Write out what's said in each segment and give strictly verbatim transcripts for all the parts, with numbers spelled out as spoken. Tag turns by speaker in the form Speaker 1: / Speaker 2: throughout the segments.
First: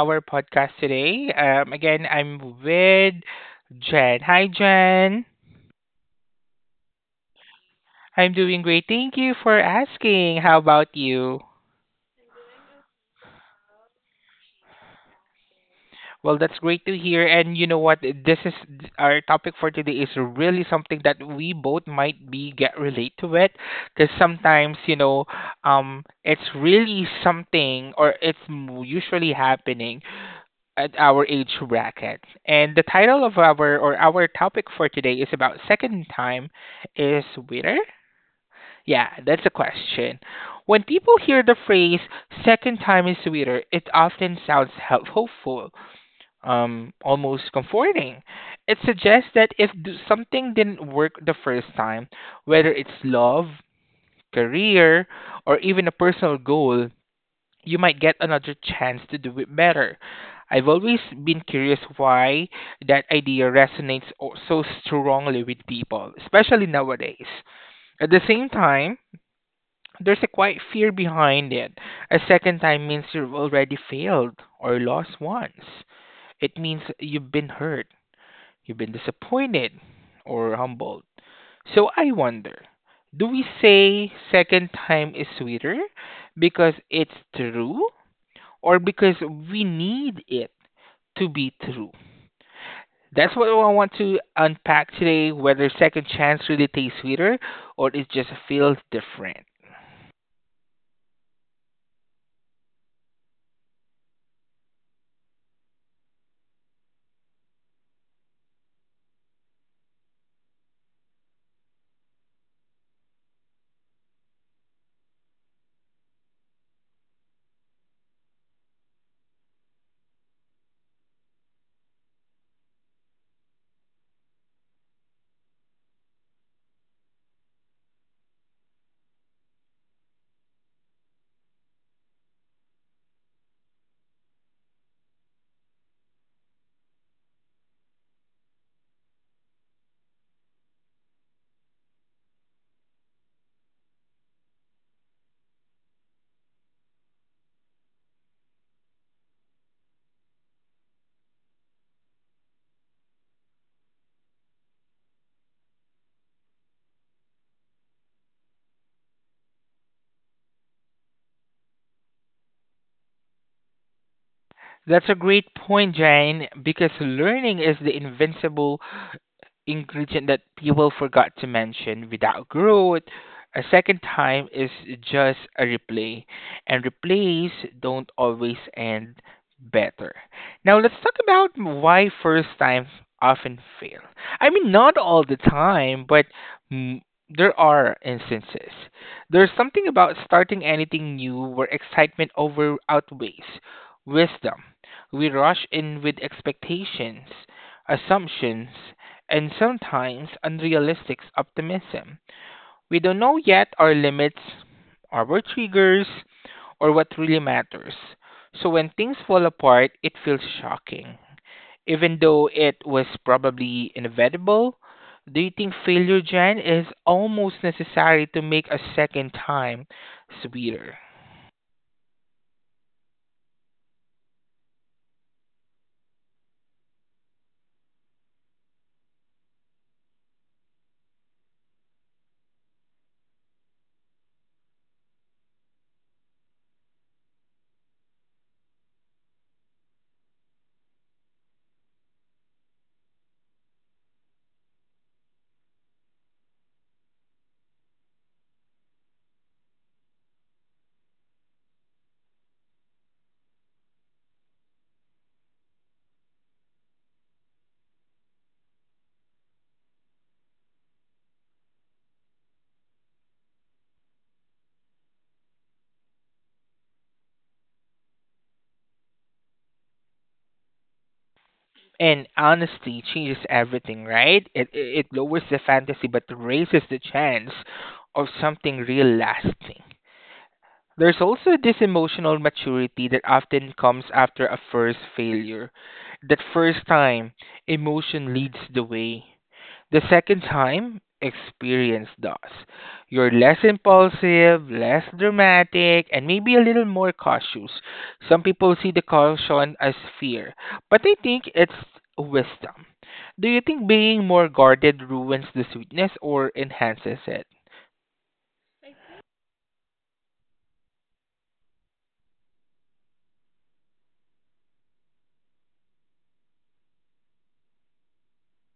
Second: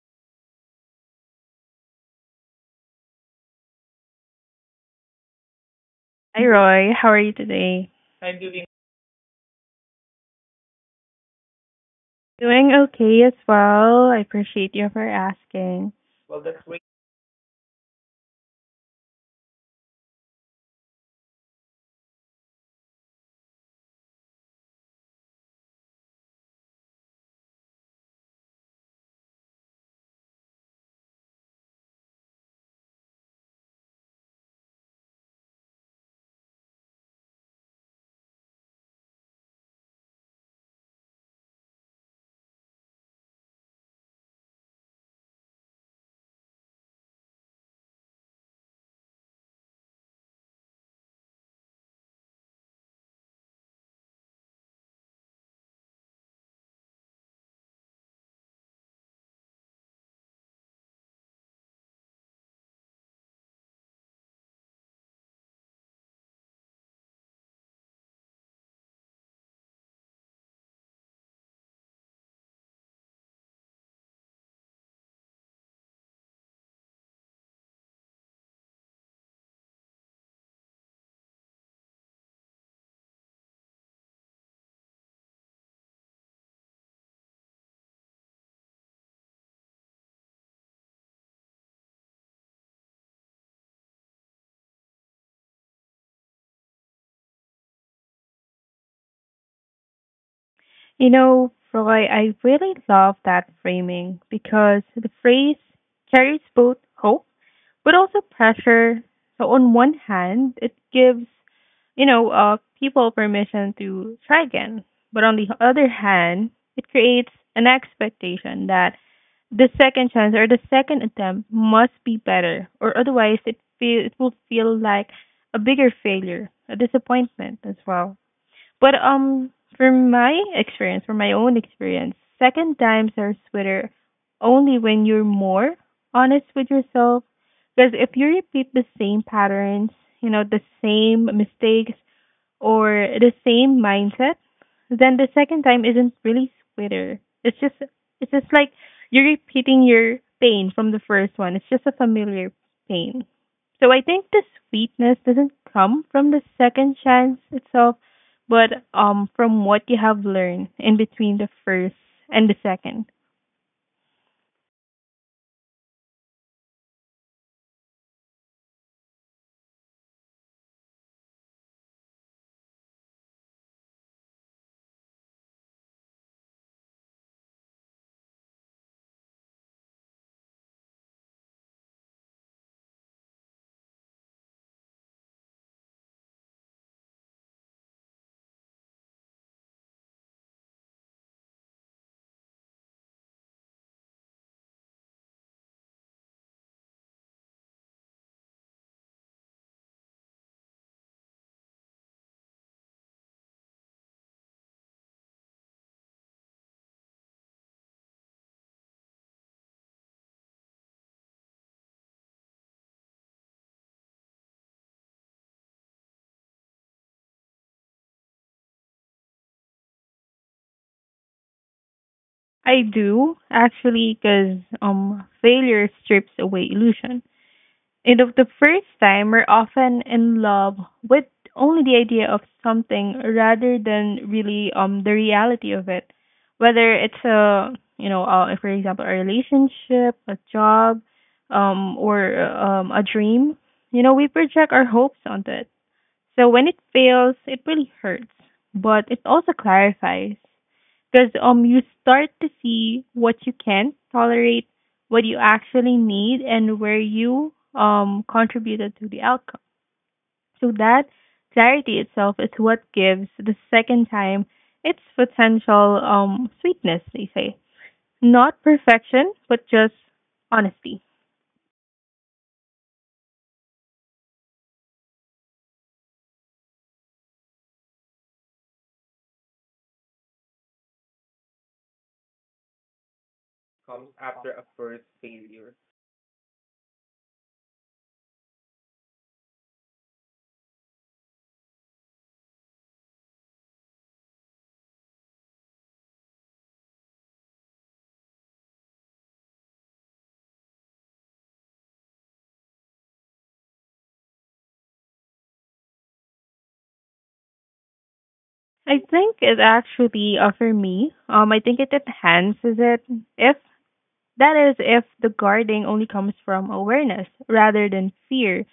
Speaker 1: our podcast today. Um, again, I'm with Jen. Hi Jen.
Speaker 2: Hi, Roy. How are you today?
Speaker 1: I'm doing great. Thank you for asking. How about you?
Speaker 2: Doing okay as well. I appreciate you for asking.
Speaker 1: Well, that's great to hear. And you know what? This is our topic for today is really something that we both might be get relate to it, because sometimes you know, um, it's really something or it's m- usually happening at our age bracket. And the title of our or our topic for today is about second time is sweeter. Yeah, that's the question. When people hear the phrase second time is sweeter, it often sounds help- hopeful, um, almost comforting. It suggests that if d- something didn't work the first time, whether it's love, career, or even a personal goal, you might get another chance to do it better. I've always been curious why that idea resonates o- so strongly with people, especially nowadays. At the same time, there's a quiet fear behind it. A second time means you've already failed or lost once. It means you've been hurt, you've been disappointed, or humbled. So I wonder, do we say second time is sweeter because it's true or because we need it to be true? That's what I want to unpack today, whether second chance really tastes sweeter or it just feels different.
Speaker 2: You know, Roy, I really love that framing because the phrase carries both hope but also pressure. So on one hand, it gives, you know, uh, people permission to try again. But on the other hand, it creates an expectation that the second chance or the second attempt must be better, or otherwise it feel it will feel like a bigger failure, a disappointment as well. But um, From my experience, from my own experience, second times are sweeter only when you're more honest with yourself. Because if you repeat the same patterns, you know, the same mistakes, or the same mindset, then the second time isn't really sweeter. It's just it's just like you're repeating your pain from the first one. It's just a familiar pain. So I think the sweetness doesn't come from the second chance itself, but um from what you have learned in between the first and the second.
Speaker 1: That's a great point, Jane, because learning is the invincible ingredient that people forgot to mention. Without growth, a second time is just a replay, and replays don't always end better. Now let's talk about why first times often fail. I mean, not all the time, but mm, there are instances. There's something about starting anything new where excitement over outweighs wisdom. We rush in with expectations, assumptions, and sometimes unrealistic optimism. We don't know yet our limits, our triggers, or what really matters. So when things fall apart, it feels shocking. Even though it was probably inevitable, do you think failure, Jen, is almost necessary to make a second time sweeter?
Speaker 2: I do actually because um failure strips away illusion. And of the first time, we're often in love with only the idea of something rather than really um the reality of it. Whether it's a you know, uh, for example, a relationship, a job, um, or uh, um, a dream, you know, we project our hopes onto it. So when it fails, it really hurts, but it also clarifies because um you start to see what you can tolerate, what you actually need, and where you um contributed to the outcome. So that clarity itself is what gives the second time its potential um sweetness, they say. Not perfection, but just honesty.
Speaker 1: And honesty changes everything, right? It, it it lowers the fantasy but raises the chance of something real lasting. There's also this emotional maturity that often comes after a first failure. That first time, emotion leads the way. The second time, experience does. You're less impulsive, less dramatic, and maybe a little more cautious. Some people see the caution as fear, but I think it's wisdom. Do you think being more guarded ruins the sweetness or enhances it?
Speaker 2: I think it actually uh, for me, um I think it enhances it if that is if the guarding only comes from awareness rather than fear.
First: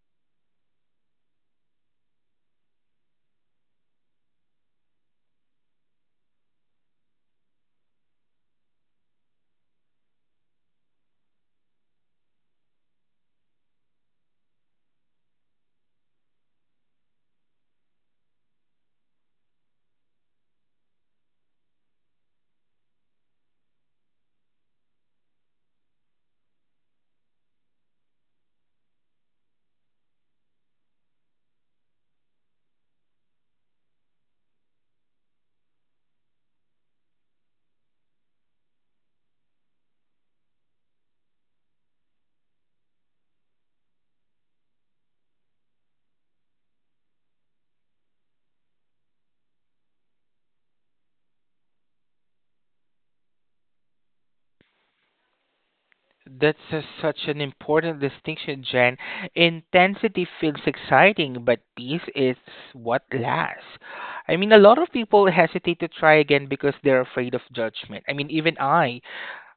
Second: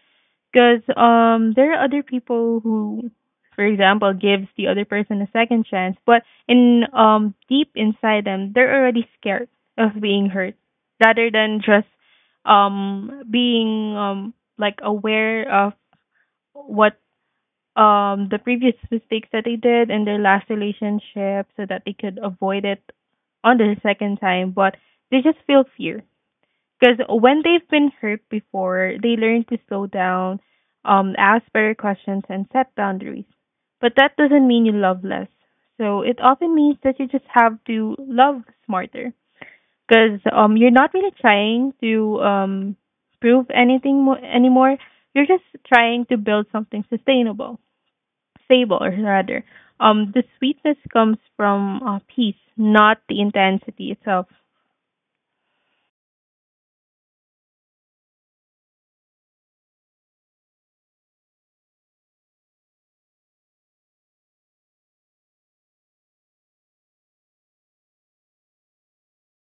Speaker 2: Because um, there are other people who, for example, gives the other person a second chance, but in um, deep inside them, they're already scared of being hurt, rather than just um, being um, like aware of what um, the previous mistakes that they did in their last relationship, so that they could avoid it on their second time. But they just feel fear because when they've been hurt before, they learn to slow down, um, ask better questions, and set boundaries. But that doesn't mean you love less. So it often means that you just have to love smarter. Because um, you're not really trying to um, prove anything mo- anymore. You're just trying to build something sustainable, stable, or rather. Um, the sweetness comes from uh, peace, not the intensity itself.
Speaker 1: That's a, such an important distinction, Jen. Intensity feels exciting, but peace is what lasts. I mean, a lot of people hesitate to try again because they're afraid of judgment. I mean, even I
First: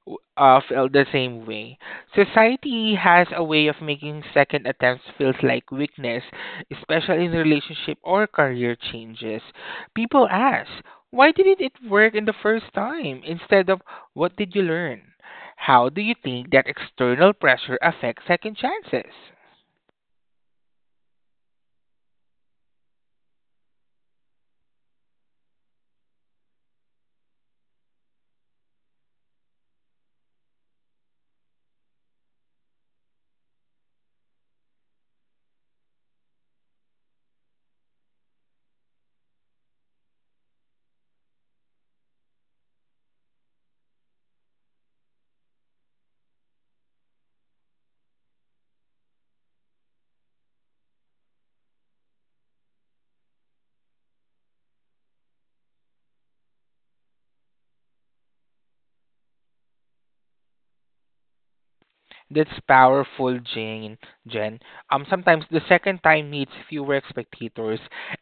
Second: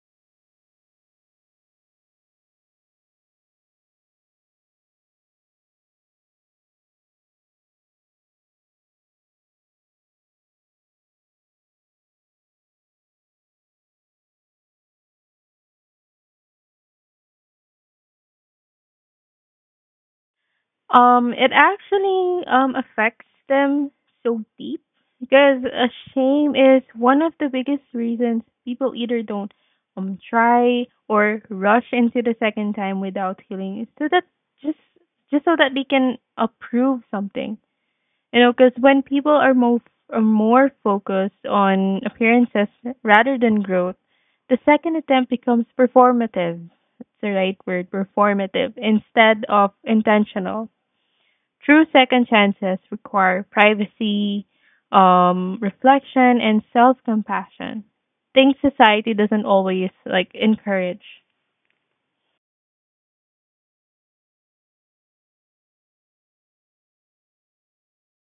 Speaker 1: w- uh, felt the same way. Society has a way of making second attempts feels like weakness, especially in relationship or career changes. People ask, "Why didn't it work in the first time?" instead of "What did you learn?" How do you think that external pressure affects second chances?
Speaker 2: Um, it actually um affects them so deep because uh, shame is one of the biggest reasons people either don't um try or rush into the second time without healing, so that just just so that they can approve something, you know, because when people are more are more focused on appearances rather than growth, the second attempt becomes performative. That's the right word, performative, instead of intentional. True second chances require privacy, um, reflection, and self-compassion. Things society doesn't always like encourage.
Speaker 1: That's powerful, Jane. Jen. Um, sometimes the second time needs fewer spectators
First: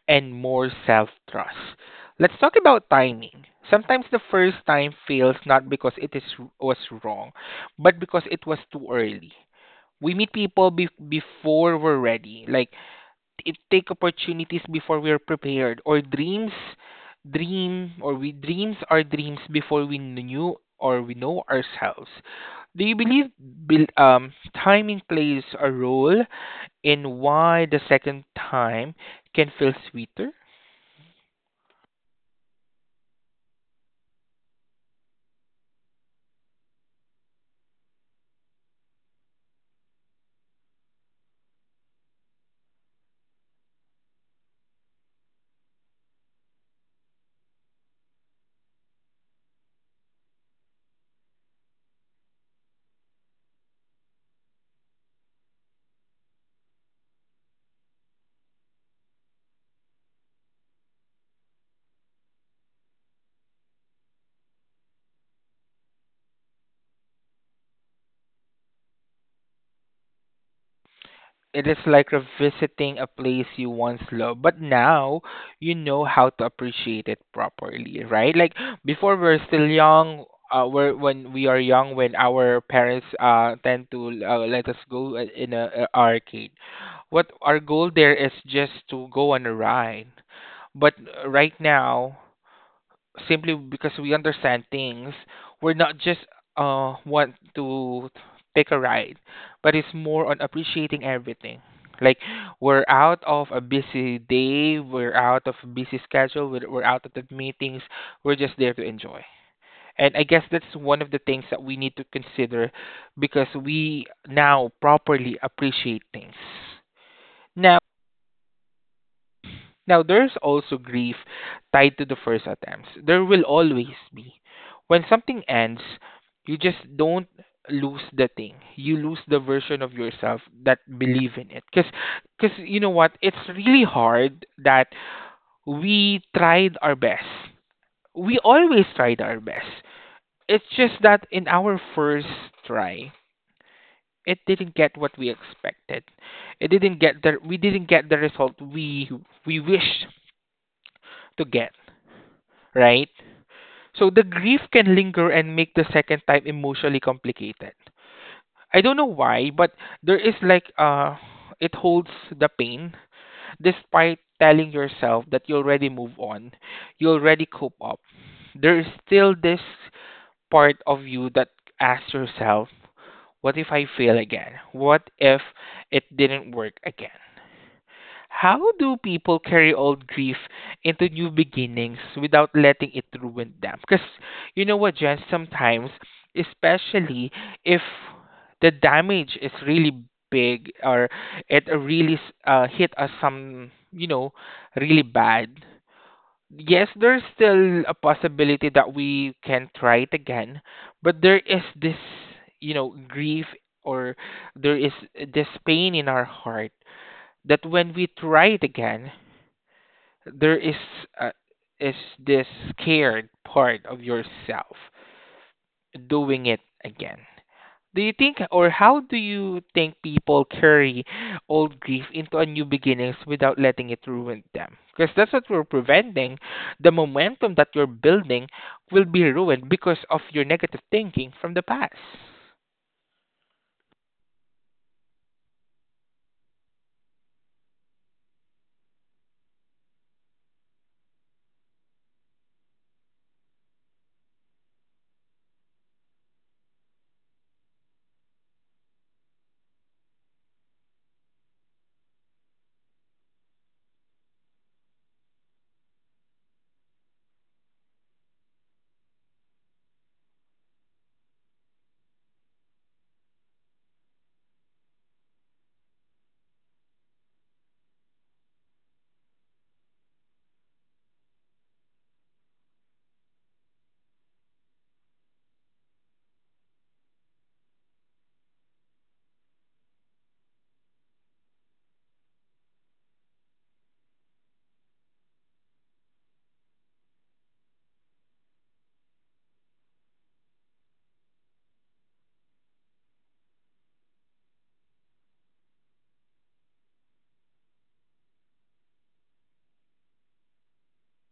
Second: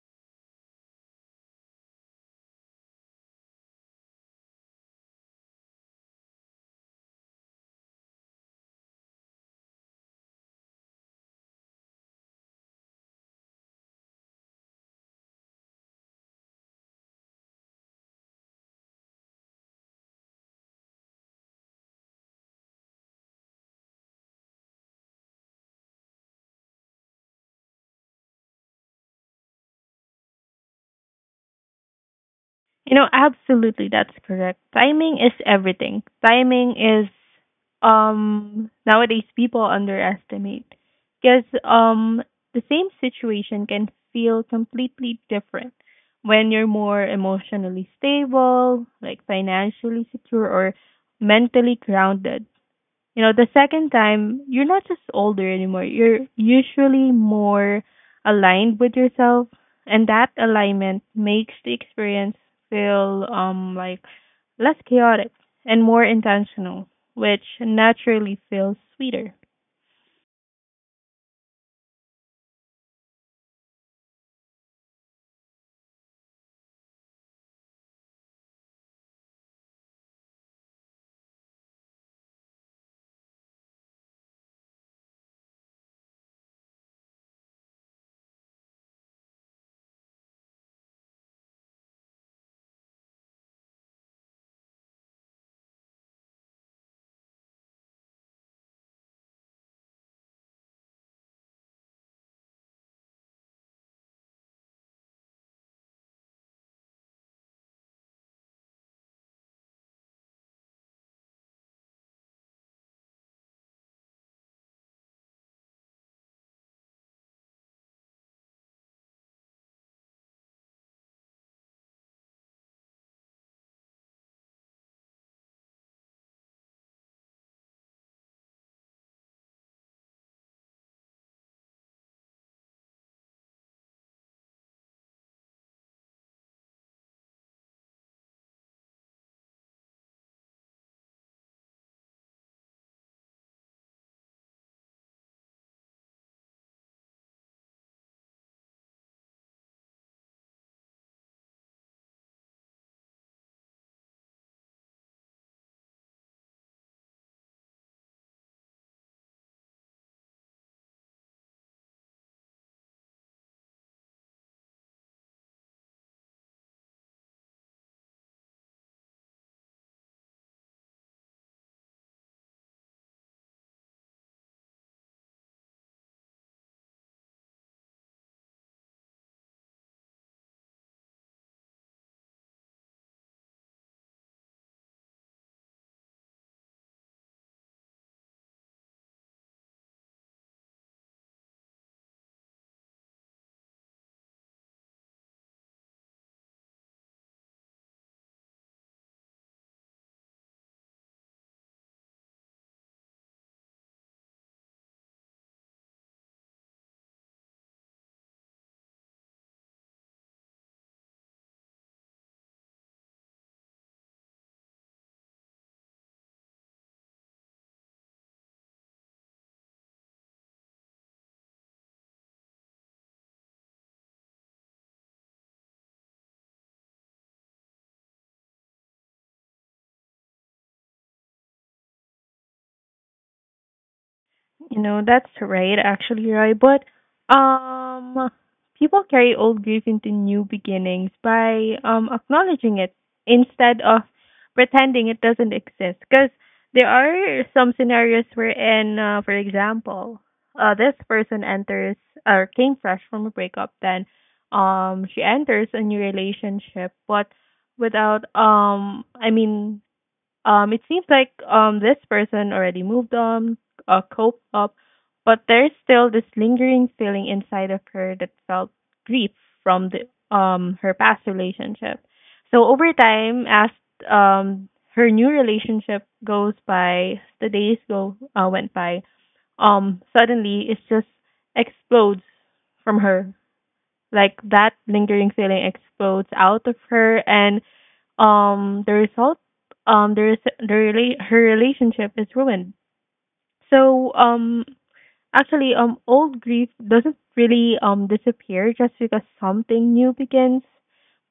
Speaker 1: and more self-trust. Let's talk about timing. Sometimes the first time fails not because it is was wrong, but because it was too early. We meet people be- before we're ready. Like it take opportunities before we're prepared or dreams dream or we dreams are dreams before we knew or we know ourselves. Do you believe build, um, timing plays a role in why the second time can feel sweeter?
Speaker 2: You know, absolutely, that's correct. Timing is everything. Timing is um Nowadays people underestimate because um the same situation can feel completely different when you're more emotionally stable, like financially secure or mentally grounded. You know, the second time, you're not just older anymore. You're usually more aligned with yourself, and that alignment makes the experience feel um like less chaotic and more intentional, which naturally feels sweeter.
Speaker 1: It is like revisiting a place you once loved, but now you know how to appreciate it properly, right? Like before, we're still young. Uh, we're, when we are young, when our parents uh tend to uh, let us go uh, in a, a arcade, what our goal there is just to go on a ride. But uh, right now, simply because we understand things, we're not just uh want to take a ride, but it's more on appreciating everything. Like we're out of a busy day, we're out of a busy schedule, we're, we're out of the meetings. We're just there to enjoy. And I guess that's one of the things that we need to consider because we now properly appreciate things. Now, there's also grief tied to the first attempts. There will always be. When something ends, you just don't lose the thing. You lose the version of yourself that believe in it. Because, cause 'cause you know what? It's really hard that we tried our best. We always tried our best. It's just that in our first try, it didn't get what we expected. It didn't get the We didn't get the result we we wished to get. Right? So the grief can linger and make the second time emotionally complicated. I don't know why, but there is like uh it holds the pain despite telling yourself that you already move on, you already cope up. There is still this part of you that asks yourself, what if I fail again? What if it didn't work again? How do people carry old grief into new beginnings without letting it ruin them? Because you know what, Jen, sometimes, especially if the damage is really big or it really uh, hit us some, you know, really bad, yes, there's still a possibility that we can try it again, but there is this, you know, grief or there is this pain in our heart that when we try it again, there is uh, is this scared part of yourself doing it again. Do you think, or how do you think people carry old grief into a new beginnings without letting it ruin them? Because that's what we're preventing. The momentum that you're building will be ruined because of your negative thinking from the past.
Speaker 2: You know, that's right, actually, right? But um, People carry old grief into new beginnings by um acknowledging it instead of pretending it doesn't exist. Because there are some scenarios wherein, uh, for example, uh, this person enters or came fresh from a breakup, then um, she enters a new relationship, but without um, I mean, um, it seems like um this person already moved on, uh, coped up, but there's still this lingering feeling inside of her that felt grief from the um her past relationship. So over time, as um her new relationship goes by, the days go uh, went by. Um, suddenly it just explodes from her. Like that lingering feeling explodes out of her, and um the result um the res- the rela- her relationship is ruined. so um Actually, um old grief doesn't really um disappear just because something new begins,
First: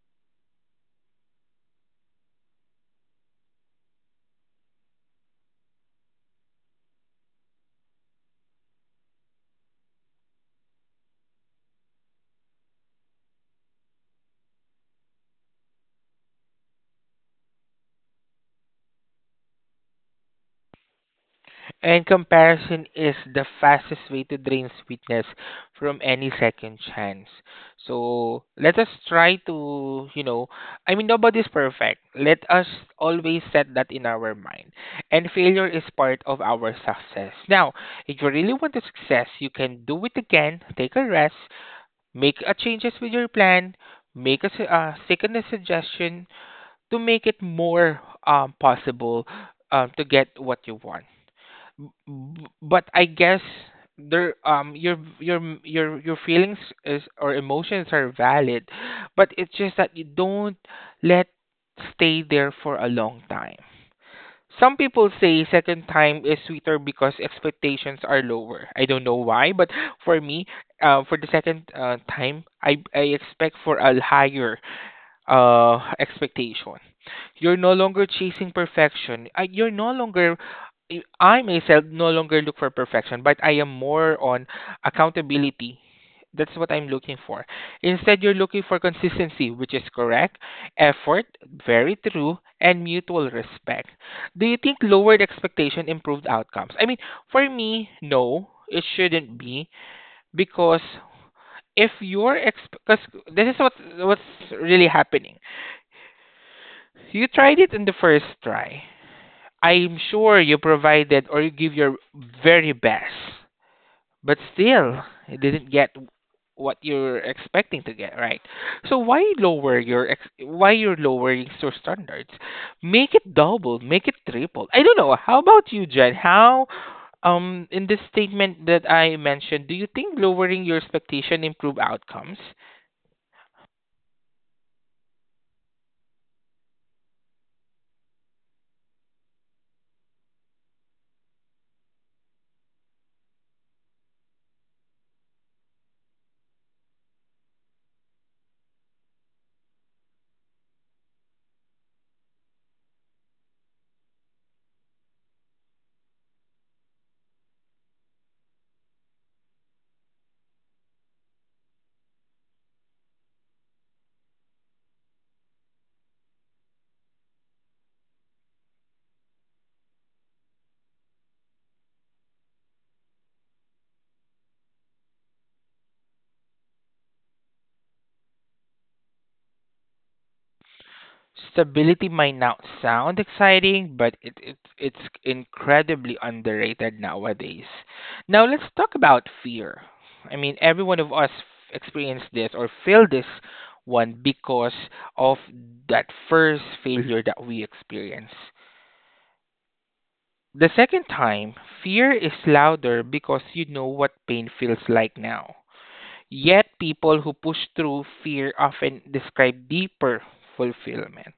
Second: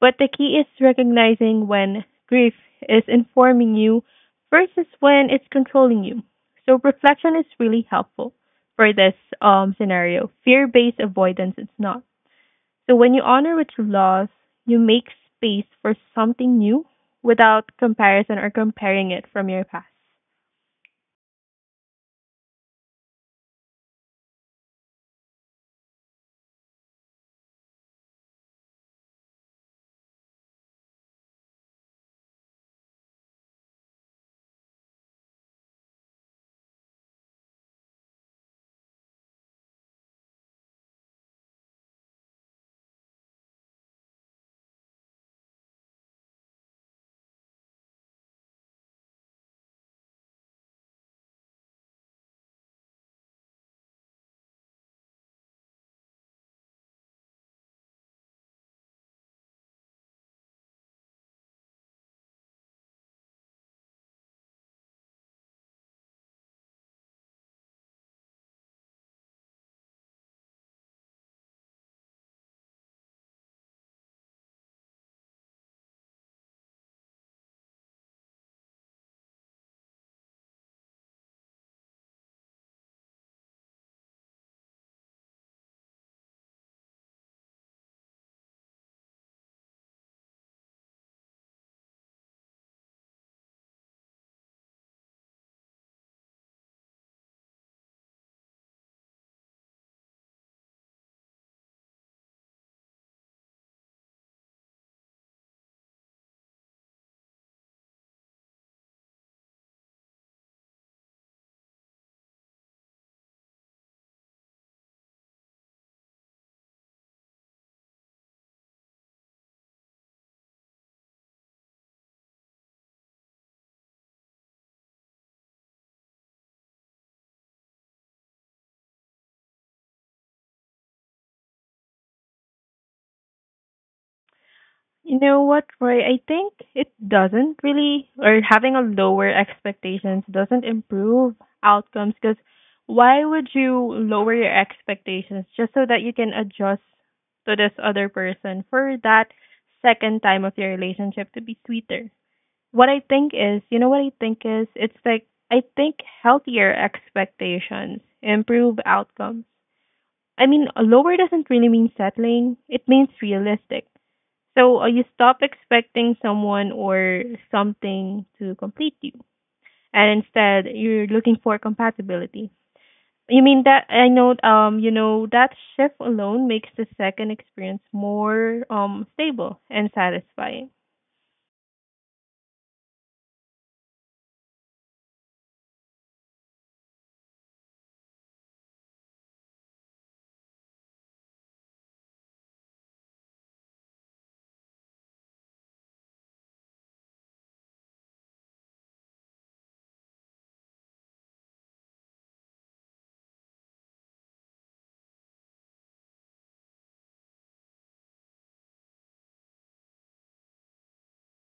Speaker 2: but the key is recognizing when grief is informing you versus when it's controlling you. So reflection is really helpful for this um scenario. Fear based avoidance is not. So when you honor what you lost, you make space for something new without comparison or comparing it from your past.
Speaker 1: And comparison is the fastest way to drain sweetness from any second chance. So let us try to, you know, I mean, nobody's perfect. Let us always set that in our mind. And failure is part of our success. Now, if you really want to success, you can do it again, take a rest, make a changes with your plan, make a su- uh, second suggestion to make it more um, possible um, to get what you want. B- b- but I guess there um your your your your feelings is or emotions are valid, but it's just that you don't let stay there for a long time. Some people say second time is sweeter because expectations are lower. I don't know why, but for me, uh, for the second uh, time, I I expect for a higher uh expectation. You're no longer chasing perfection. I, you're no longer I I myself no longer look for perfection, but I am more on accountability. That's what I'm looking for. Instead, you're looking for consistency, which is correct, effort, very true, and mutual respect. Do you think lowered expectation improved outcomes? I mean, for me, no, it shouldn't be because if your ex, because this is what what's really happening. You tried it in the first try. I'm sure you provided or you give your very best, but still, you didn't get what you're expecting to get, right? So why lower your ex- why you're lowering your standards? Make it double, make it triple. I don't know. How about you, Jen? How um in this statement that I mentioned, do you think lowering your expectation improve outcomes?
Speaker 2: You know what, Roy? I think it doesn't really, or having a lower expectations doesn't improve outcomes because why would you lower your expectations just so that you can adjust to this other person for that second time of your relationship to be sweeter? What I think is, You know what I think is, it's like I think healthier expectations improve outcomes. I mean, lower doesn't really mean settling, it means realistic. So uh, you stop expecting someone or something to complete you, and instead you're looking for compatibility. You mean that I know um you know that shift alone makes the second experience more um stable and satisfying.
Speaker 1: Stability might not sound exciting, but it, it it's incredibly underrated nowadays. Now let's talk about fear. I mean, every one of us experienced this or feel this one because of that first failure that we experience. The second time, fear is louder because you know what pain feels like now. Yet, people who push through fear often describe deeper fulfillment.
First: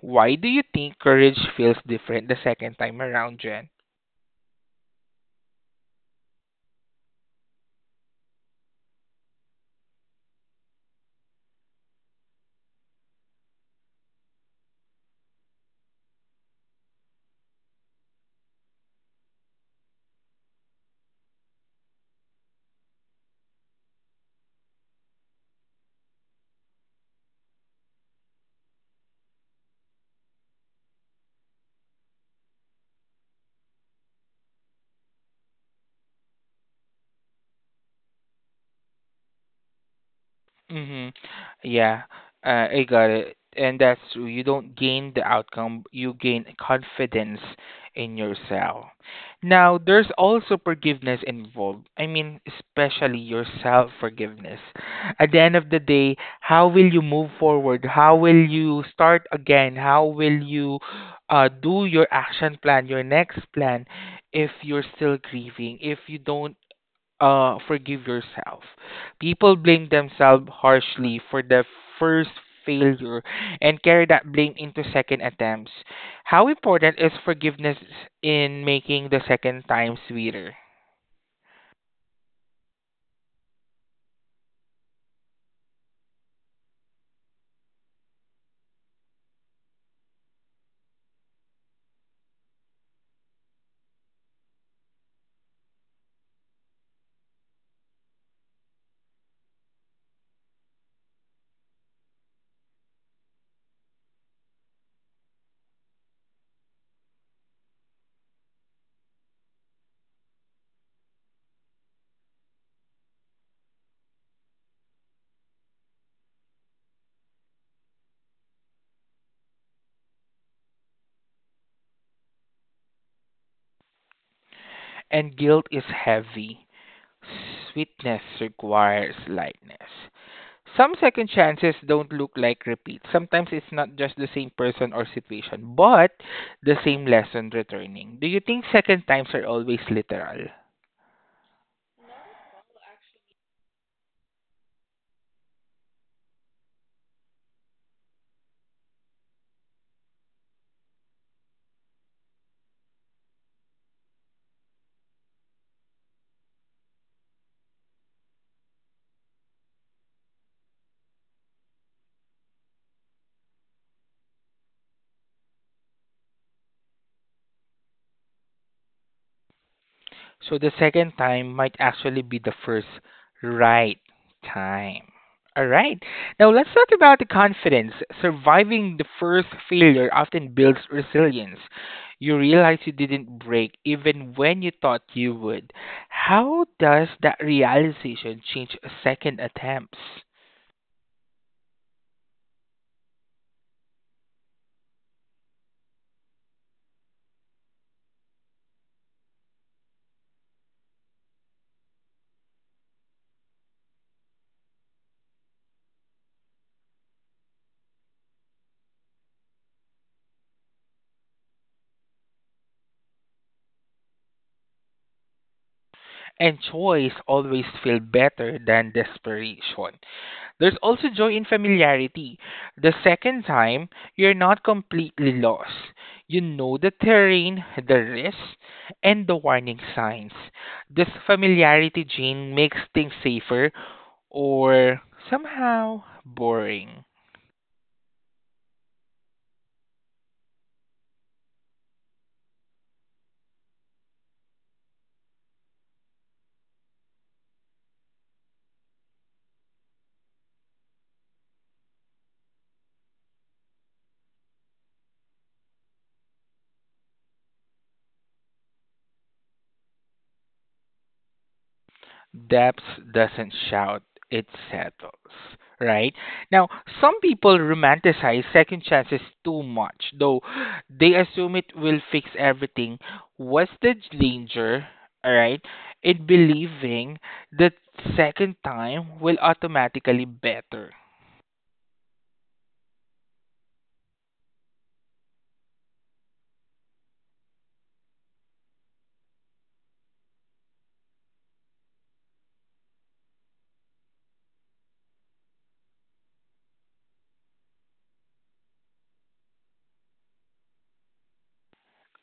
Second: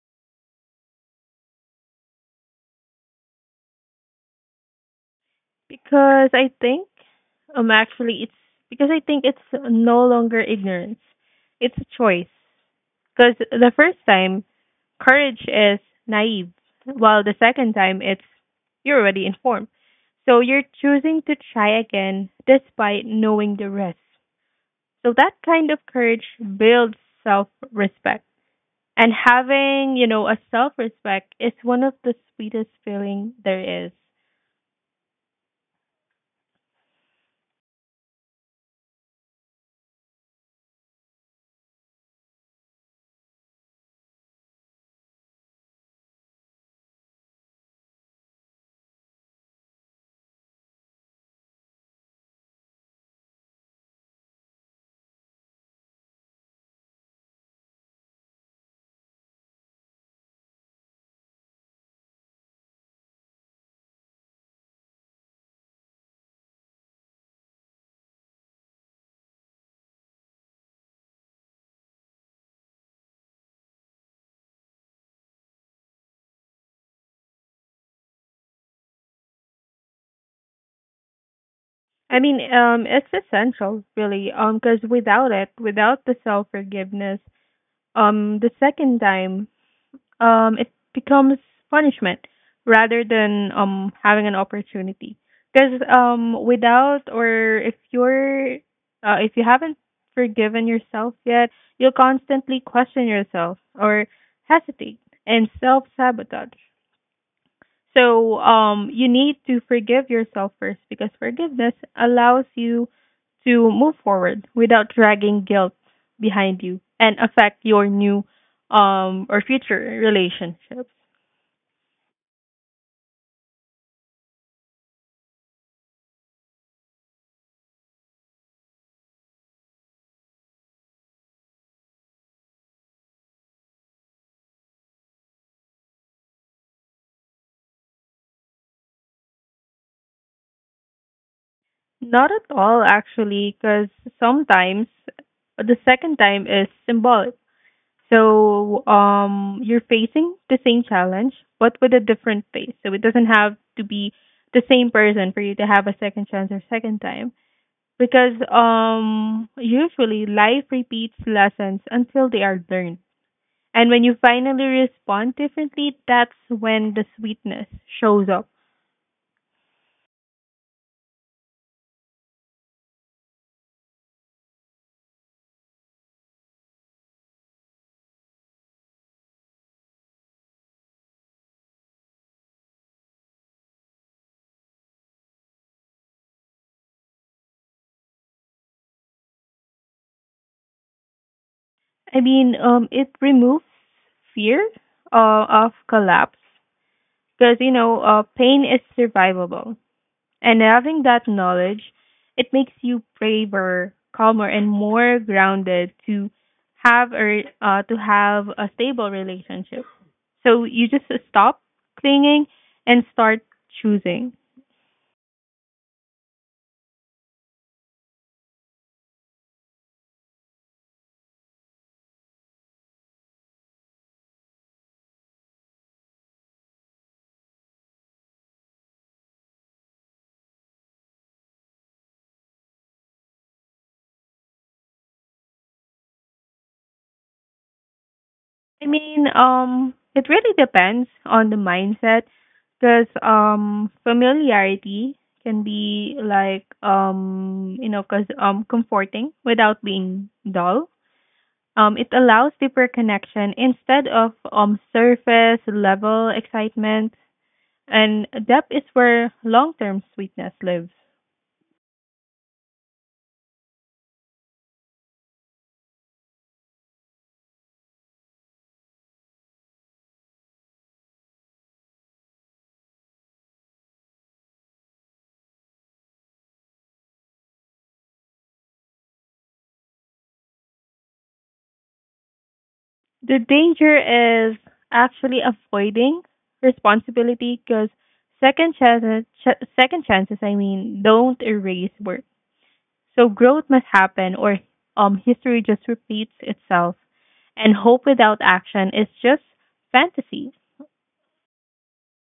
Speaker 1: Why do you think courage feels different the second time around, Jen?
Speaker 2: Because I think, um, actually, it's because I think it's no longer ignorance. It's a choice. Because the first time, courage is naive, while the second time, it's you're already informed. So you're choosing to try again despite knowing the risk. So that kind of courage builds self respect. And having, you know, a self respect is one of the sweetest feeling there is.
Speaker 1: Mm-hmm. Yeah, uh, I got it. And that's true. You don't gain the outcome, you gain confidence in yourself. Now, there's also forgiveness involved. I mean, especially your self forgiveness. At the end of the day, how will you move forward? How will you start again? How will you uh, do your action plan, your next plan, if you're still grieving, if you don't uh, forgive yourself. People blame themselves harshly for the first failure and carry that blame into second attempts. How important is forgiveness in making the second time sweeter?
Speaker 2: I mean, um, it's essential, really, um, because without it, without the self forgiveness, um, the second time, um, it becomes punishment rather than um having an opportunity. Because um, without or if you're, uh, if you haven't forgiven yourself yet, you'll constantly question yourself or hesitate and self sabotage. So um, you need to forgive yourself first because forgiveness allows you to move forward without dragging guilt behind you and affect your new um, or future relationships.
Speaker 1: And guilt is heavy. Sweetness requires lightness. Some second chances don't look like repeats. Sometimes it's not just the same person or situation, but the same lesson returning. Do you think second times are always literal?
Speaker 2: Not at all, actually, because sometimes the second time is symbolic. So um, you're facing the same challenge, but with a different face. So it doesn't have to be the same person for you to have a second chance or second time because um usually life repeats lessons until they are learned. And when you finally respond differently, that's when the sweetness shows up.
Speaker 1: So the second time might actually be the first right time. All right. Now let's talk about the confidence. Surviving the first failure often builds resilience. You realize you didn't break even when you thought you would. How does that realization change second attempts?
Speaker 2: I mean, um it removes fear uh, of collapse because you know, uh, pain is survivable. And having that knowledge, it makes you braver, calmer, and more grounded to have a uh, to have a stable relationship. So you just stop clinging and start choosing.
Speaker 1: And choice always feel better than desperation. There's also joy in familiarity. The second time, you're not completely lost. You know the terrain, the risks, and the warning signs. This familiarity gene makes things safer or somehow boring.
Speaker 2: I mean, um, it really depends on the mindset because um, familiarity can be like um, you know, cause um, comforting without being dull. Um, it allows deeper connection instead of um, surface level excitement, and depth is where long term sweetness lives.
Speaker 1: Depth doesn't shout, it settles. Right? Now, some people romanticize second chances too much, though they assume it will fix everything. What's the danger, alright, in believing that second time will automatically better?
Speaker 2: The danger is actually avoiding responsibility because second chances, ch- second chances, I mean, don't erase work. So growth must happen, or um, history just repeats itself, and hope without action is just fantasy.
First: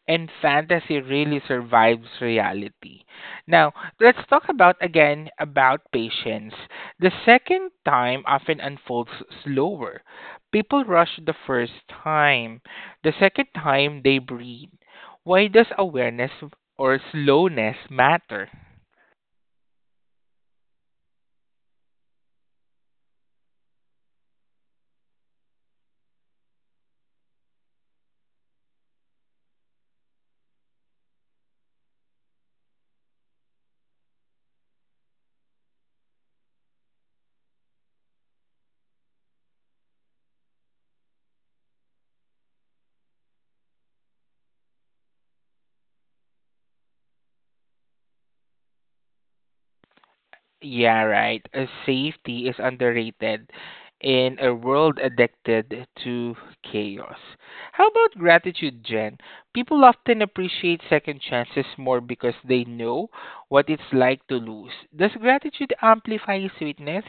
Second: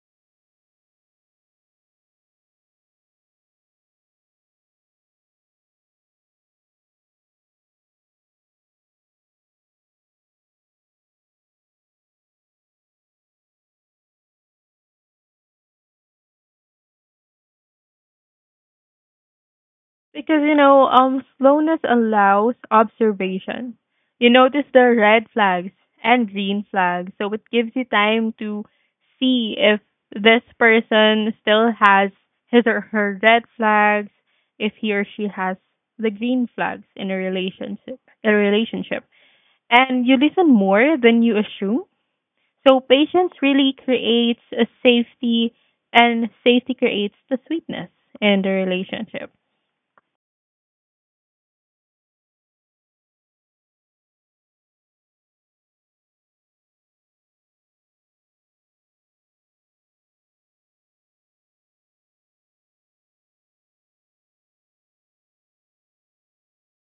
Speaker 1: And fantasy really survives reality. Now, let's talk about again about patience. The second time often unfolds slower. People rush the first time. The second time they breathe. Why does awareness or slowness matter?
Speaker 2: Because you know, um, slowness allows observation. You notice the red flags and green flags, so it gives you time to see if this person still has his or her red flags, if he or she has the green flags in a relationship. A relationship, and you listen more than you assume. So patience really creates a safety, and safety creates the sweetness in the relationship.
Speaker 1: Yeah, right. Uh, safety is underrated in a world addicted to chaos. How about gratitude, Jen? People often appreciate second chances more because they know what it's like to lose. Does gratitude amplify sweetness?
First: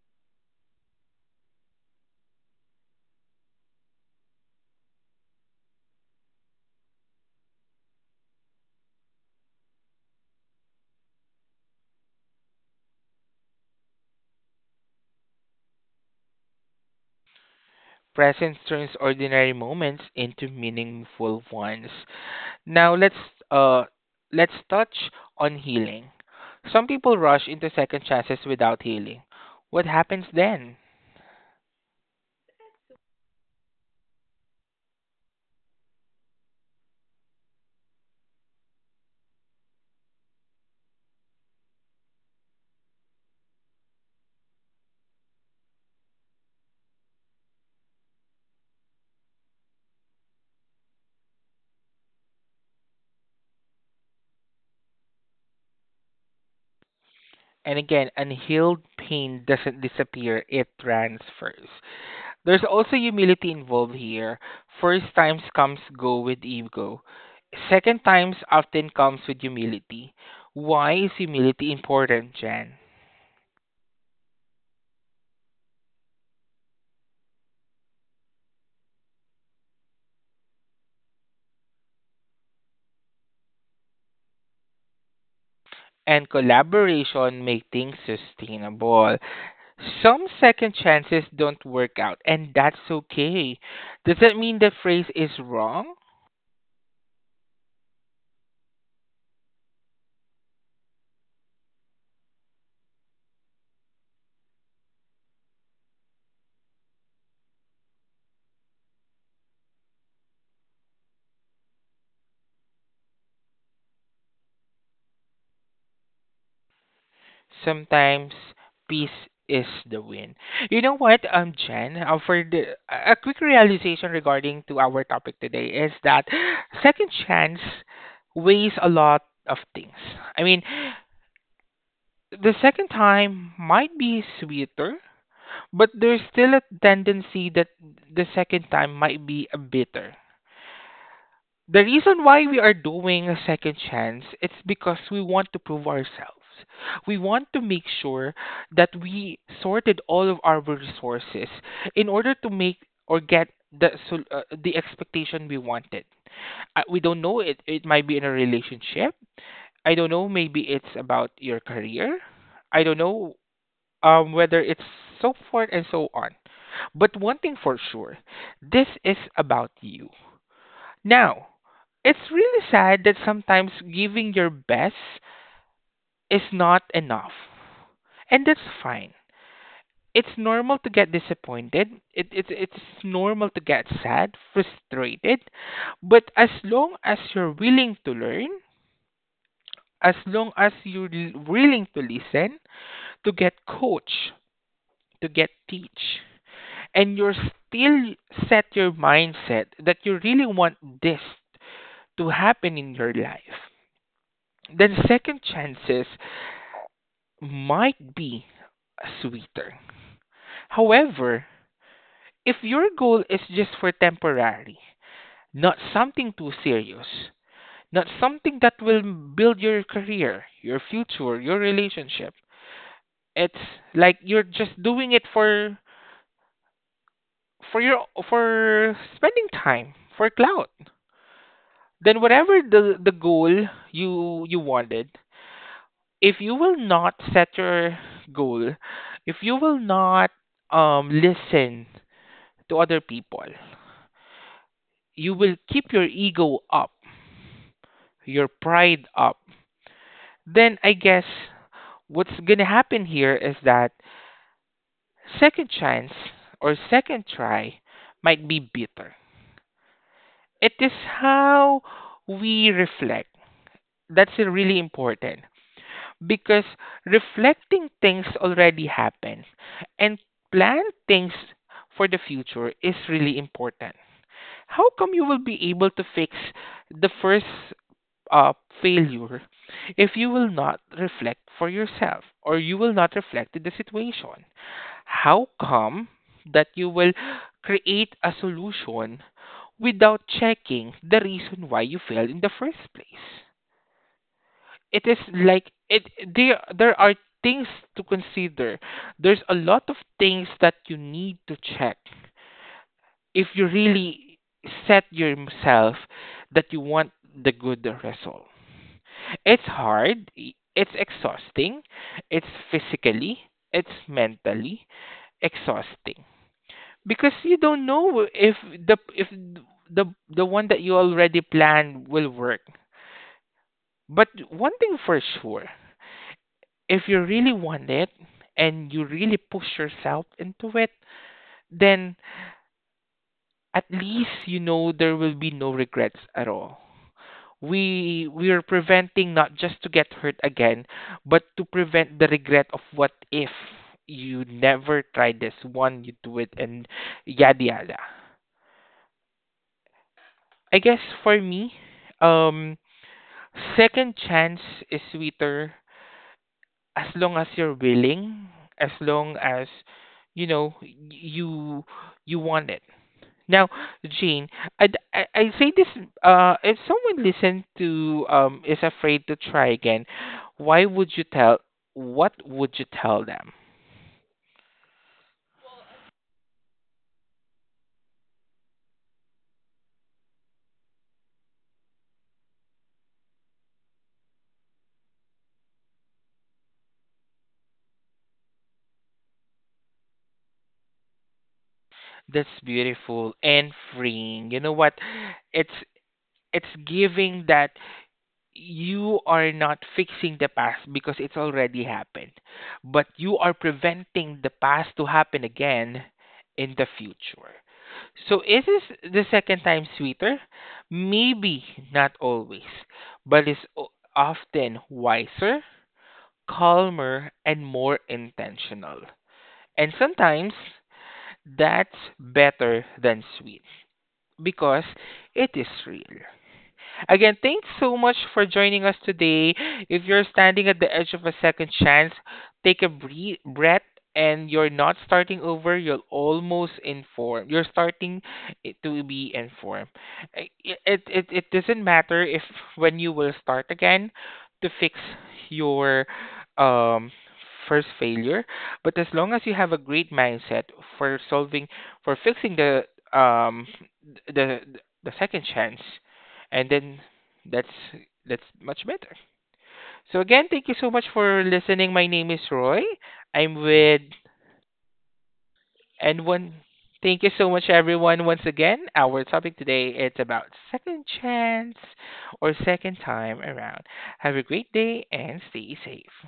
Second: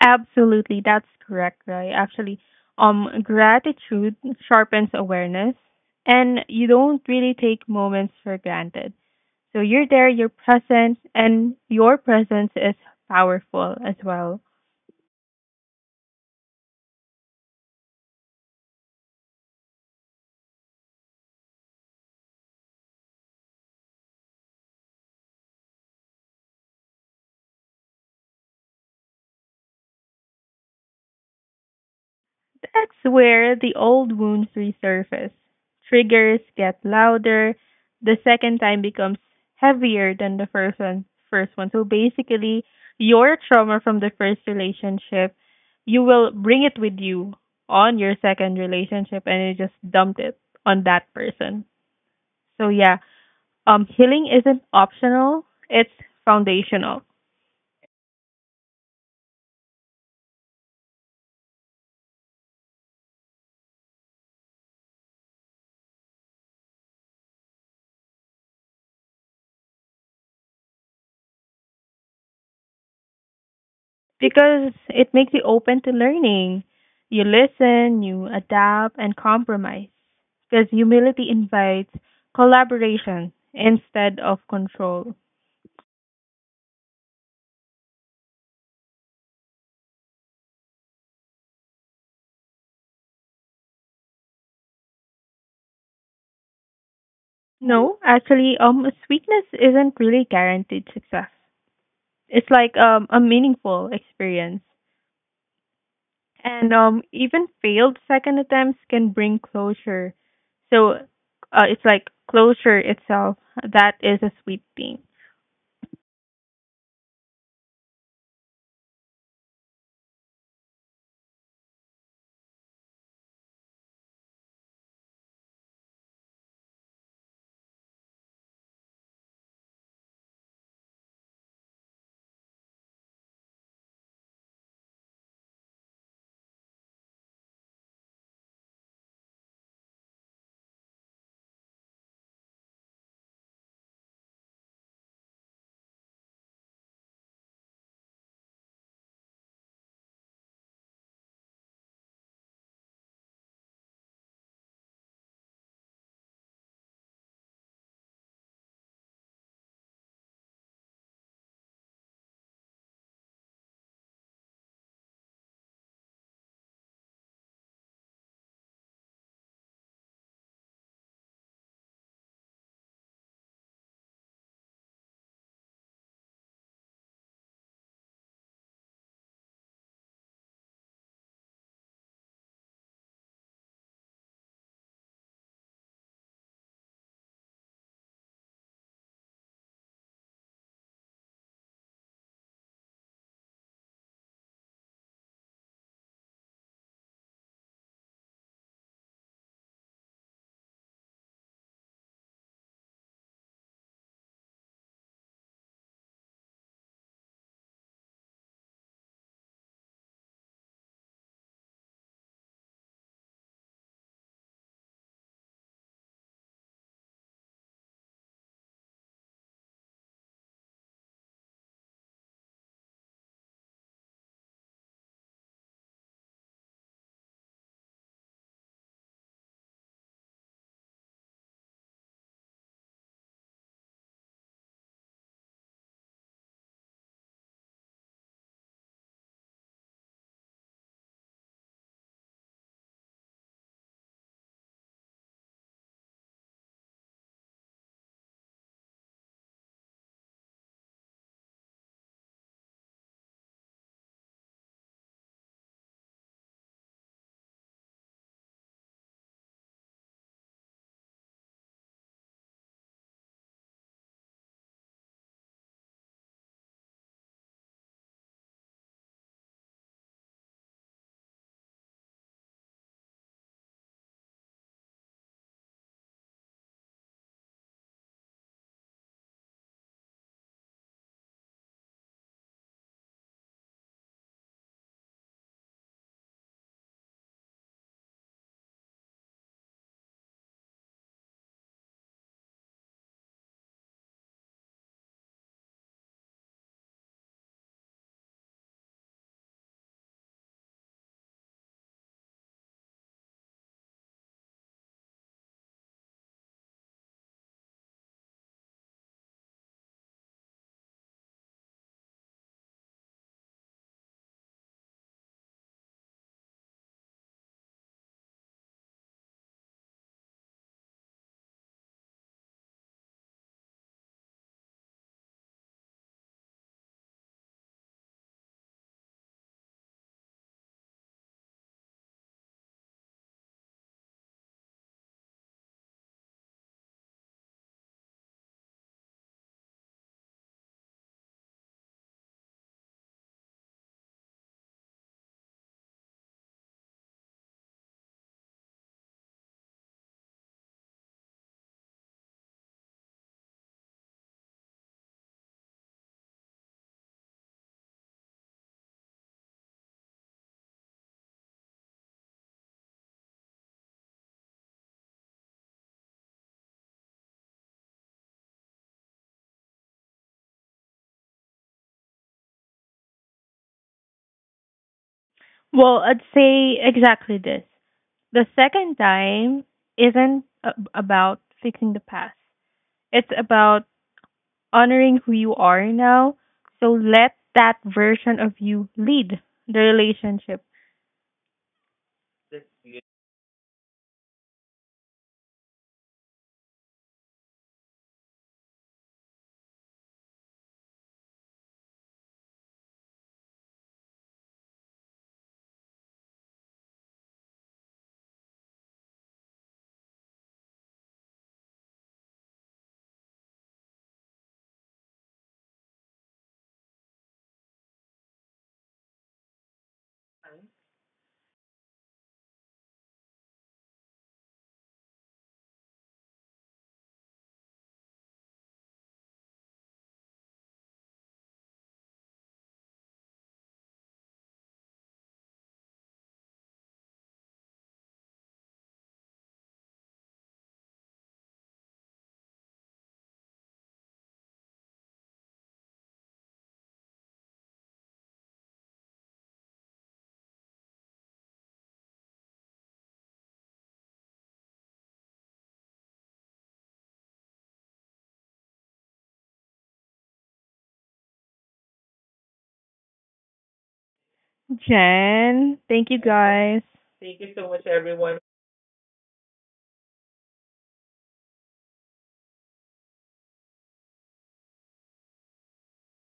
Speaker 2: Absolutely, that's correct, Roy. Actually, um, gratitude sharpens awareness, and you don't really take moments for granted. So you're there, you're present, and your presence is powerful as well.
Speaker 1: Presence turns ordinary moments into meaningful ones. Now let's uh let's touch on healing. Some people rush into second chances without healing. What happens then?
Speaker 2: That's where the old wounds resurface. Triggers get louder. The second time becomes heavier than the first one. First one. So basically, your trauma from the first relationship, you will bring it with you on your second relationship, and you just dumped it on that person. So yeah, um, healing isn't optional; it's foundational.
Speaker 1: And again, unhealed pain doesn't disappear, it transfers. There's also humility involved here. First times comes go with ego. Second times often comes with humility. Why is humility important, Jan?
Speaker 2: Because it makes you open to learning. You listen, you adapt, and compromise. Because humility invites collaboration instead of control.
Speaker 1: And collaboration make things sustainable. Some second chances don't work out, and that's okay. Does that mean the phrase is wrong?
Speaker 2: No, actually, um, sweetness isn't really guaranteed success. It's like um, a meaningful experience. And um, even failed second attempts can bring closure. So uh, it's like closure itself. That is a sweet thing.
Speaker 1: Sometimes peace is the win. You know what, um, Jen, uh, for the, a a quick realization regarding to our topic today is that second chance weighs a lot of things. I mean, the second time might be sweeter, but there's still a tendency that the second time might be a bitter. The reason why we are doing a second chance it's because we want to prove ourselves, we want to make sure that we sorted all of our resources in order to make or get the sol- uh, the expectation we wanted. I, we don't know, it it might be in a relationship, I don't know, maybe it's about your career, I don't know, um whether it's so forth and so on, but one thing for sure, this is about you. Now, it's really sad that sometimes giving your best is not enough. And that's fine. It's normal to get disappointed. It, it, it's normal to get sad, frustrated. But as long as you're willing to learn, as long as you're l- willing to listen, to get coach, to get teach, and you're still set your mindset that you really want this to happen in your life, then second chances might be sweeter. However, if your goal is just for temporary, not something too serious, not something that will build your career, your future, your relationship, it's like you're just doing it for for your for spending time, for clout. Then whatever the the goal you you wanted, if you will not set your goal, if you will not um, listen to other people, you will keep your ego up, your pride up. Then I guess what's going to happen here is that second chance or second try might be bitter. It is how we reflect. That's really important. Because reflecting things already happened and plan things for the future is really important. How come you will be able to fix the first uh, failure if you will not reflect for yourself or you will not reflect the situation? How come that you will create a solution without checking the reason why you failed in the first place? It is like it there there are things to consider, there's a lot of things that you need to check if you really set yourself that you want the good result. It's hard i- it's exhausting, it's physically, it's mentally exhausting, because you don't know if the if the the one that you already planned will work. But one thing for sure, if you really want it and you really push yourself into it, then at least you know there will be no regrets at all. We we are preventing not just to get hurt again, but to prevent the regret of what if you never tried this one, you do it and yada yada. I guess for me, um second chance is sweeter as long as you're willing, as long as you know y- you you want it. Now, Jean, I I, I say this. Uh, if someone listen to um is afraid to try again, why would you tell? What would you tell them?
Speaker 2: Well, I'd say exactly this. The second time isn't a- about fixing the past. It's about honoring who you are now. So let that version of you lead the relationship.
Speaker 1: That's beautiful and freeing. You know what? It's it's giving that. You are not fixing the past because it's already happened, but you are preventing the past to happen again in the future. So is this the second time sweeter? Maybe not always, but it's o- often wiser, calmer, and more intentional. And sometimes that's better than sweet because it is real. Again, thanks so much for joining us today. If you're standing at the edge of a second chance, take a breathe, breath, and you're not starting over, you're almost informed. You're starting i- to be informed. I- It, it, it doesn't matter if when you will start again to fix your um, first failure, but as long as you have a great mindset for solving, for fixing the um, the the second chance, and then that's that's much better. So again, thank you so much for listening. My name is Roy. I'm with
Speaker 2: Jen, thank you
Speaker 1: and one
Speaker 2: guys.
Speaker 1: thank you so much everyone once again. Our topic today is about second chance or second time around. Have a great day and stay safe.